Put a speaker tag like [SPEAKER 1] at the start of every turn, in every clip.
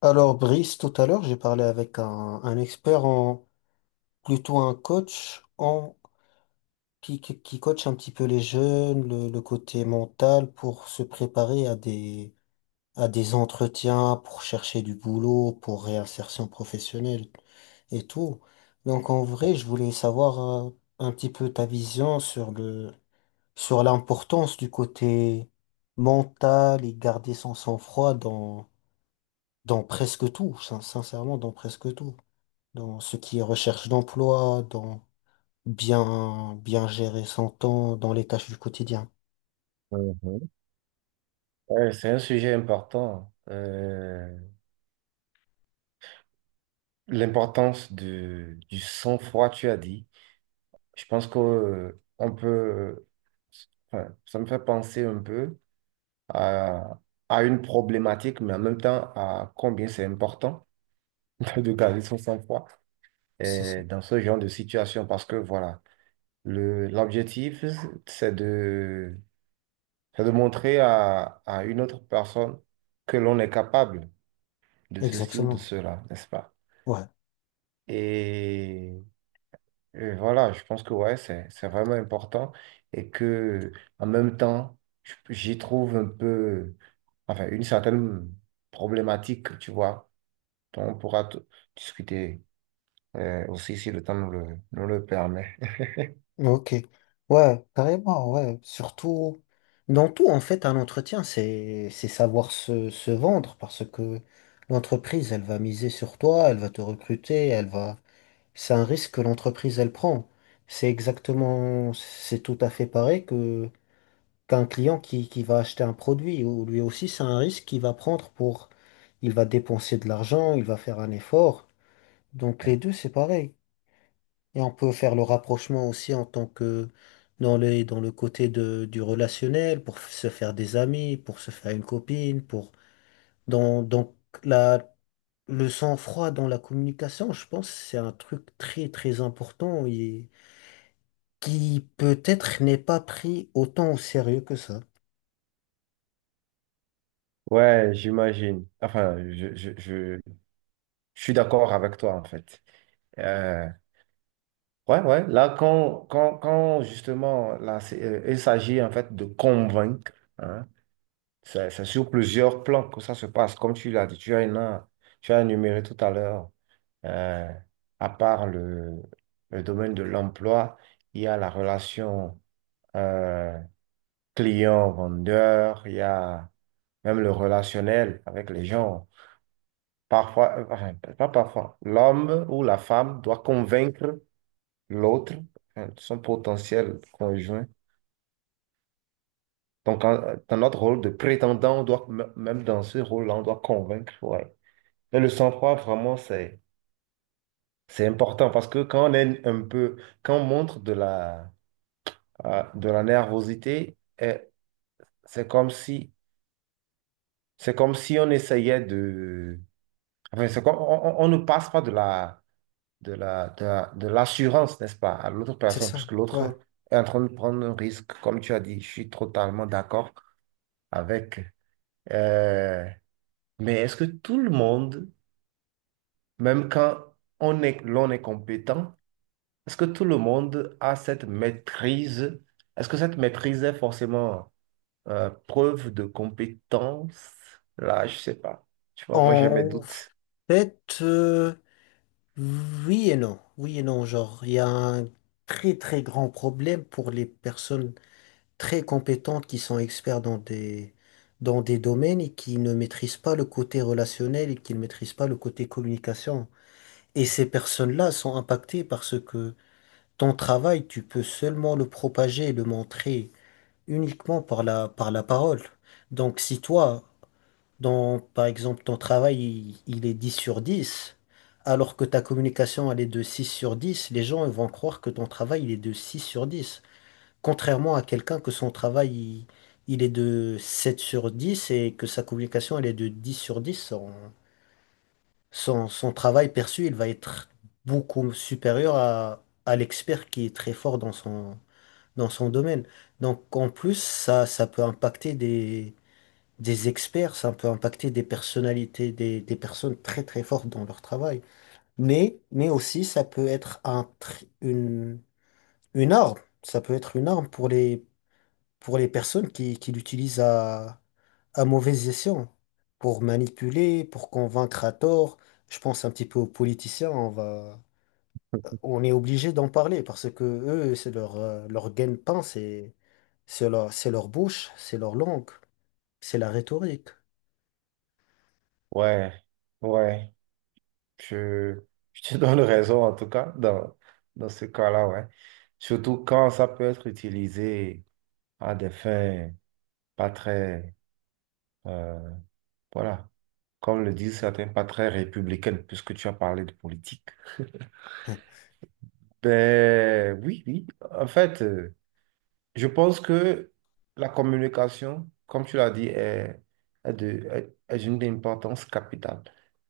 [SPEAKER 1] Alors, Brice, tout à l'heure, j'ai parlé avec un expert en, plutôt un coach en, qui coach un petit peu les jeunes, le côté mental pour se préparer à des entretiens, pour chercher du boulot, pour réinsertion professionnelle et tout. Donc, en vrai, je voulais savoir un petit peu ta vision sur sur l'importance du côté mental et garder son sang-froid dans presque tout, sincèrement, dans presque tout. Dans ce qui est recherche d'emploi, dans bien gérer son temps, dans les tâches du quotidien.
[SPEAKER 2] Mhm. Ouais, c'est un sujet important. L'importance de, du sang-froid, tu as dit. Je pense que, on peut, enfin, ça me fait penser un peu à, à une problématique, mais en même temps à combien c'est important de garder son sang-froid
[SPEAKER 1] C'est ça.
[SPEAKER 2] dans ce genre de situation. Parce que voilà, le, l'objectif, c'est de, c'est de montrer à une autre personne que l'on est capable de ceci ou de
[SPEAKER 1] Exactement.
[SPEAKER 2] cela, n'est-ce pas?
[SPEAKER 1] Ouais.
[SPEAKER 2] Et, et voilà, je pense que ouais, c'est vraiment important et que en même temps, j'y trouve un peu, enfin, une certaine problématique, tu vois, dont on pourra discuter aussi si le temps nous le permet.
[SPEAKER 1] Ok. Ouais, carrément, ouais. Surtout, dans tout, en fait, un entretien, c'est savoir se vendre parce que l'entreprise, elle va miser sur toi, elle va te recruter, elle va, c'est un risque que l'entreprise, elle prend. C'est exactement, c'est tout à fait pareil que. Qu'un client qui va acheter un produit, ou lui aussi, c'est un risque qu'il va prendre Il va dépenser de l'argent, il va faire un effort. Donc les deux, c'est pareil. Et on peut faire le rapprochement aussi en tant que dans le côté du relationnel, pour se faire des amis, pour se faire une copine. Pour... Dans, donc la, le sang-froid dans la communication, je pense, c'est un truc très, très important et qui peut-être n'est pas pris autant au sérieux que ça.
[SPEAKER 2] Ouais, j'imagine. Enfin, je suis d'accord avec toi, en fait. Euh, ouais, ouais, là, quand justement, là, il s'agit en fait de convaincre, hein. C'est sur plusieurs plans que ça se passe. Comme tu l'as dit, tu as, tu as énuméré tout à l'heure, euh, à part le domaine de l'emploi, il y a la relation euh, client-vendeur, il y a même le relationnel avec les gens. Parfois, enfin, pas parfois, l'homme ou la femme doit convaincre l'autre, son potentiel conjoint. Donc, dans notre rôle de prétendant, on doit, même dans ce rôle-là, on doit convaincre. Ouais. Et le sang-froid, vraiment, c'est important parce que quand on est un peu, quand on montre de la, ah, de la nervosité, eh, c'est comme si, c'est comme si on essayait de, enfin, c'est comme, on, on ne passe pas de la, de de l'assurance, n'est-ce pas, à l'autre
[SPEAKER 1] C'est
[SPEAKER 2] personne,
[SPEAKER 1] ça.
[SPEAKER 2] puisque
[SPEAKER 1] Ouais.
[SPEAKER 2] l'autre est en train de prendre un risque. Comme tu as dit, je suis totalement d'accord avec. euh, mais est-ce que tout le monde, même quand on est, l'on est compétent, est-ce que tout le monde a cette maîtrise? Est-ce que cette maîtrise est forcément preuve de compétence? Là, je sais pas. Tu vois, moi j'ai mes
[SPEAKER 1] En
[SPEAKER 2] doutes.
[SPEAKER 1] fait, oui et non. Oui et non, genre, il y a un très très grand problème pour les personnes très compétentes qui sont experts dans des domaines et qui ne maîtrisent pas le côté relationnel et qui ne maîtrisent pas le côté communication. Et ces personnes-là sont impactées parce que ton travail, tu peux seulement le propager et le montrer uniquement par par la parole. Donc si toi, par exemple, ton travail, il est 10/10 alors que ta communication, elle est de 6/10. Les gens ils vont croire que ton travail, il est de 6/10. Contrairement à quelqu'un que son travail, il est de 7/10 et que sa communication, elle est de 10/10. Son travail perçu, il va être beaucoup supérieur à l'expert qui est très fort dans son domaine. Donc, en plus, ça peut impacter des experts, ça peut impacter des personnalités, des personnes très très fortes dans leur travail. Mais aussi, ça peut être une arme. Ça peut être une arme pour les personnes qui l'utilisent à mauvais escient, pour manipuler, pour convaincre à tort. Je pense un petit peu aux politiciens, on est obligé d'en parler parce que eux, c'est leur gagne-pain, c'est leur bouche, c'est leur langue, c'est la rhétorique.
[SPEAKER 2] Ouais, ouais. Je, je te donne raison en tout cas dans, dans ce cas-là, ouais. Surtout quand ça peut être utilisé à des fins pas très, euh, voilà, comme le disent certains, pas très républicaines, puisque tu as parlé de politique. Ben oui, oui. En fait. Je pense que la communication, comme tu l'as dit, est, est de, est, est une importance capitale.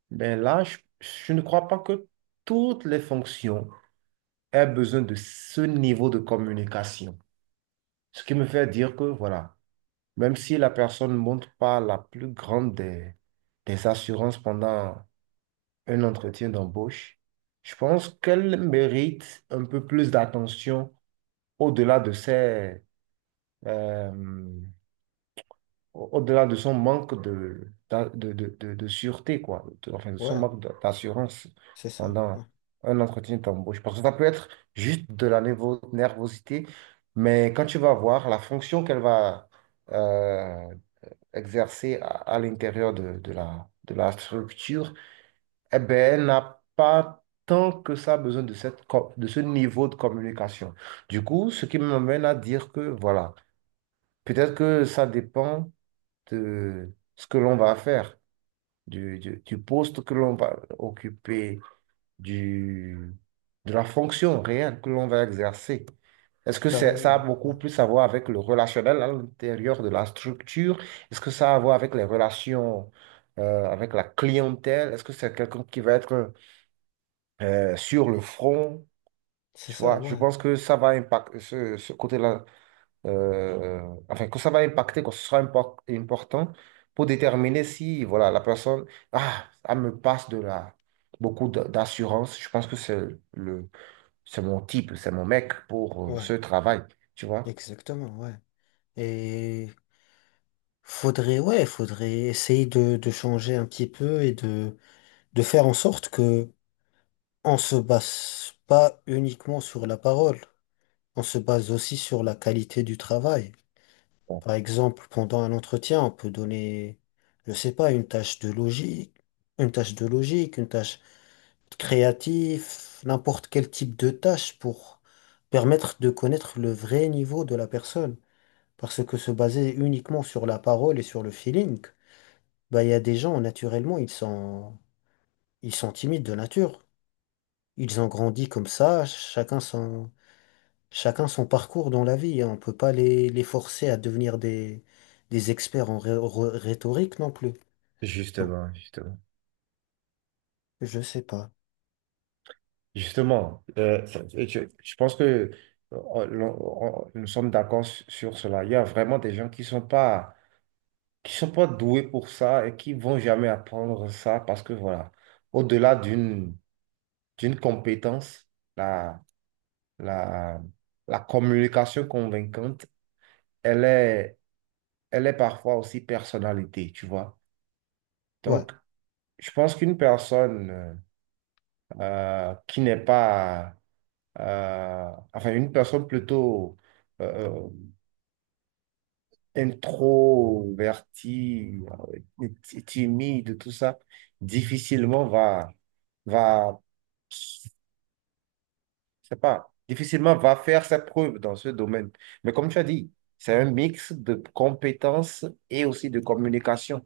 [SPEAKER 2] Mais là, je ne crois pas que toutes les fonctions aient besoin de ce niveau de communication. Ce qui me fait dire que, voilà, même si la personne ne montre pas la plus grande des assurances pendant un entretien d'embauche, je pense qu'elle mérite un peu plus d'attention au-delà de ses... euh, au- au-delà de son manque de, de sûreté, quoi, enfin de son
[SPEAKER 1] Ouais.
[SPEAKER 2] manque d'assurance
[SPEAKER 1] C'est ça,
[SPEAKER 2] pendant
[SPEAKER 1] ouais.
[SPEAKER 2] un entretien d'embauche. Parce que ça peut être juste de la nervosité, mais quand tu vas voir la fonction qu'elle va euh, exercer à l'intérieur de la structure, eh ben, elle n'a pas tant que ça besoin de cette, de ce niveau de communication. Du coup, ce qui me mène à dire que, voilà, peut-être que ça dépend de ce que l'on va faire, du, du poste que l'on va occuper, du, de la fonction réelle que l'on va exercer. Ça a
[SPEAKER 1] Carrément, ouais.
[SPEAKER 2] beaucoup plus à voir avec le relationnel à l'intérieur de la structure? Est-ce que ça a à voir avec les relations avec la clientèle? Est-ce que c'est quelqu'un qui va être sur le front?
[SPEAKER 1] C'est
[SPEAKER 2] Tu
[SPEAKER 1] ça,
[SPEAKER 2] vois, je
[SPEAKER 1] ouais,
[SPEAKER 2] pense que ça va impacter ce, ce côté-là, euh, enfin, que ça va impacter, que ce sera important pour déterminer si, voilà, la personne, ah, ça me passe de la, beaucoup d'assurance. Je pense que c'est le, c'est mon type, c'est mon mec pour
[SPEAKER 1] ouais,
[SPEAKER 2] ce travail, tu vois?
[SPEAKER 1] exactement, ouais. Et faudrait, ouais, faudrait essayer de changer un petit peu et de faire en sorte que on se base pas uniquement sur la parole, on se base aussi sur la qualité du travail.
[SPEAKER 2] Bon.
[SPEAKER 1] Par exemple, pendant un entretien, on peut donner, je sais pas, une tâche de logique, une tâche créatif, n'importe quel type de tâche pour permettre de connaître le vrai niveau de la personne. Parce que se baser uniquement sur la parole et sur le feeling, bah, il y a des gens, naturellement, ils sont timides de nature. Ils ont grandi comme ça, chacun son parcours dans la vie. On peut pas les forcer à devenir des experts en rhétorique non plus. Donc,
[SPEAKER 2] Justement, justement.
[SPEAKER 1] je sais pas.
[SPEAKER 2] Justement, je pense que nous sommes d'accord sur cela. Il y a vraiment des gens qui sont pas doués pour ça et qui vont jamais apprendre ça parce que voilà, au-delà d'une d'une compétence, la, la, la communication convaincante, elle est, elle est parfois aussi personnalité, tu vois.
[SPEAKER 1] Ouais,
[SPEAKER 2] Donc, je pense qu'une personne qui n'est pas, enfin, une personne plutôt euh, introvertie, timide, tout ça, difficilement va, va c'est pas, difficilement va faire ses preuves dans ce domaine. Mais comme tu as dit, c'est un mix de compétences et aussi de communication.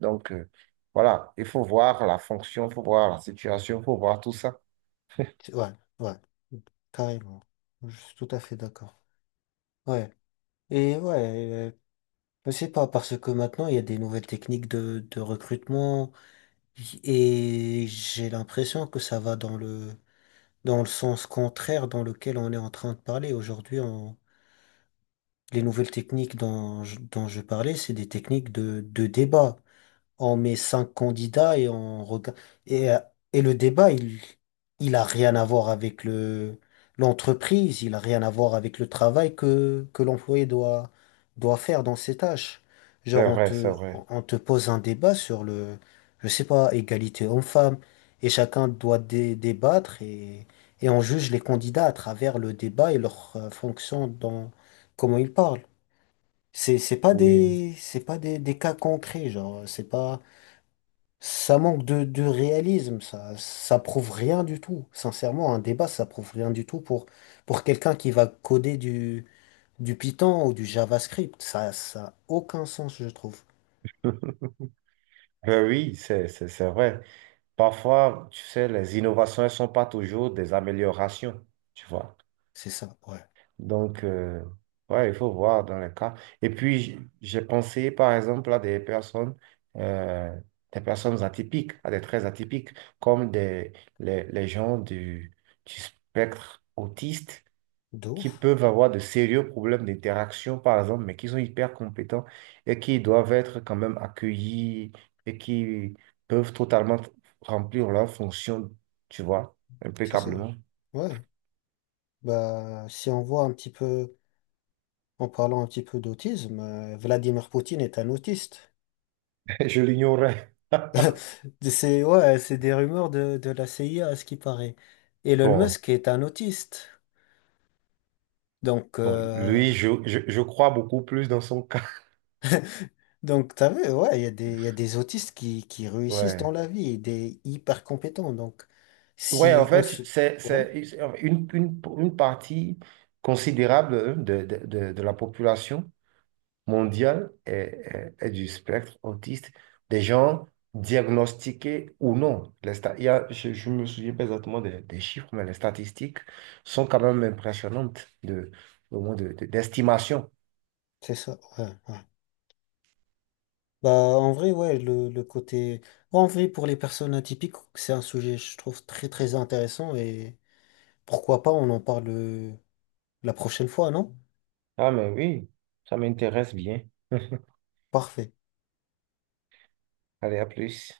[SPEAKER 2] Donc, voilà, il faut voir la fonction, il faut voir la situation, il faut voir tout ça.
[SPEAKER 1] ouais, ouais, carrément. Je suis tout à fait d'accord. Ouais. Et ouais, euh, je sais pas, parce que maintenant, il y a des nouvelles techniques de recrutement et j'ai l'impression que ça va dans le sens contraire dans lequel on est en train de parler. Aujourd'hui, les nouvelles techniques dont je parlais, c'est des techniques de débat. On met cinq candidats et on regarde. Et, euh, et le débat, il a rien à voir avec l'entreprise, il a rien à voir avec le travail que l'employé doit faire dans ses tâches. Genre,
[SPEAKER 2] C'est
[SPEAKER 1] on
[SPEAKER 2] vrai, c'est
[SPEAKER 1] te,
[SPEAKER 2] vrai.
[SPEAKER 1] on te pose un débat sur le, je sais pas, égalité homme-femme, et chacun doit débattre, et on juge les candidats à travers le débat et leur fonction dans comment ils parlent. C'est, c'est pas
[SPEAKER 2] Oui.
[SPEAKER 1] des, c'est pas des, des cas concrets, genre, c'est pas, ça manque de réalisme, ça prouve rien du tout. Sincèrement, un débat, ça prouve rien du tout pour quelqu'un qui va coder du Python ou du JavaScript. Ça a aucun sens, je trouve.
[SPEAKER 2] Ben oui, c'est vrai. Parfois, tu sais, les innovations, elles ne sont pas toujours des améliorations, tu vois.
[SPEAKER 1] C'est ça, ouais.
[SPEAKER 2] Donc, ouais, il faut voir dans les cas. Et puis, j'ai pensé, par exemple, à euh, des personnes atypiques, à des traits atypiques, comme des, les gens du spectre autiste
[SPEAKER 1] De
[SPEAKER 2] qui
[SPEAKER 1] ouf,
[SPEAKER 2] peuvent avoir de sérieux problèmes d'interaction, par exemple, mais qui sont hyper compétents et qui doivent être quand même accueillis et qui peuvent totalement remplir leur fonction, tu vois,
[SPEAKER 1] c'est ça.
[SPEAKER 2] impeccablement.
[SPEAKER 1] Ouais. Bah, si on voit un petit peu, en parlant un petit peu d'autisme, Vladimir Poutine est un autiste.
[SPEAKER 2] Je l'ignorais.
[SPEAKER 1] C'est, ouais, c'est des rumeurs de la CIA à ce qui paraît. Elon
[SPEAKER 2] Bon.
[SPEAKER 1] Musk est un autiste. Donc,
[SPEAKER 2] Bon, lui, je crois beaucoup plus dans son cas.
[SPEAKER 1] donc, t'as vu, ouais, il y a des, il y a des autistes qui réussissent dans
[SPEAKER 2] Ouais.
[SPEAKER 1] la vie et des hyper compétents. Donc.
[SPEAKER 2] Ouais, en
[SPEAKER 1] Si on
[SPEAKER 2] fait,
[SPEAKER 1] se... Ouais,
[SPEAKER 2] c'est une partie considérable hein, de la population mondiale est, est du spectre autiste, des gens diagnostiqués ou non. Les il y a- je me souviens pas exactement des chiffres, mais les statistiques sont quand même impressionnantes de, au moins de, d'estimation.
[SPEAKER 1] c'est ça. Ouais, ouais. Bah, en vrai, ouais, le côté. En vrai, pour les personnes atypiques, c'est un sujet, je trouve, très, très intéressant et pourquoi pas, on en parle la prochaine fois, non?
[SPEAKER 2] Ah, mais oui, ça m'intéresse bien.
[SPEAKER 1] Parfait.
[SPEAKER 2] Allez, à plus.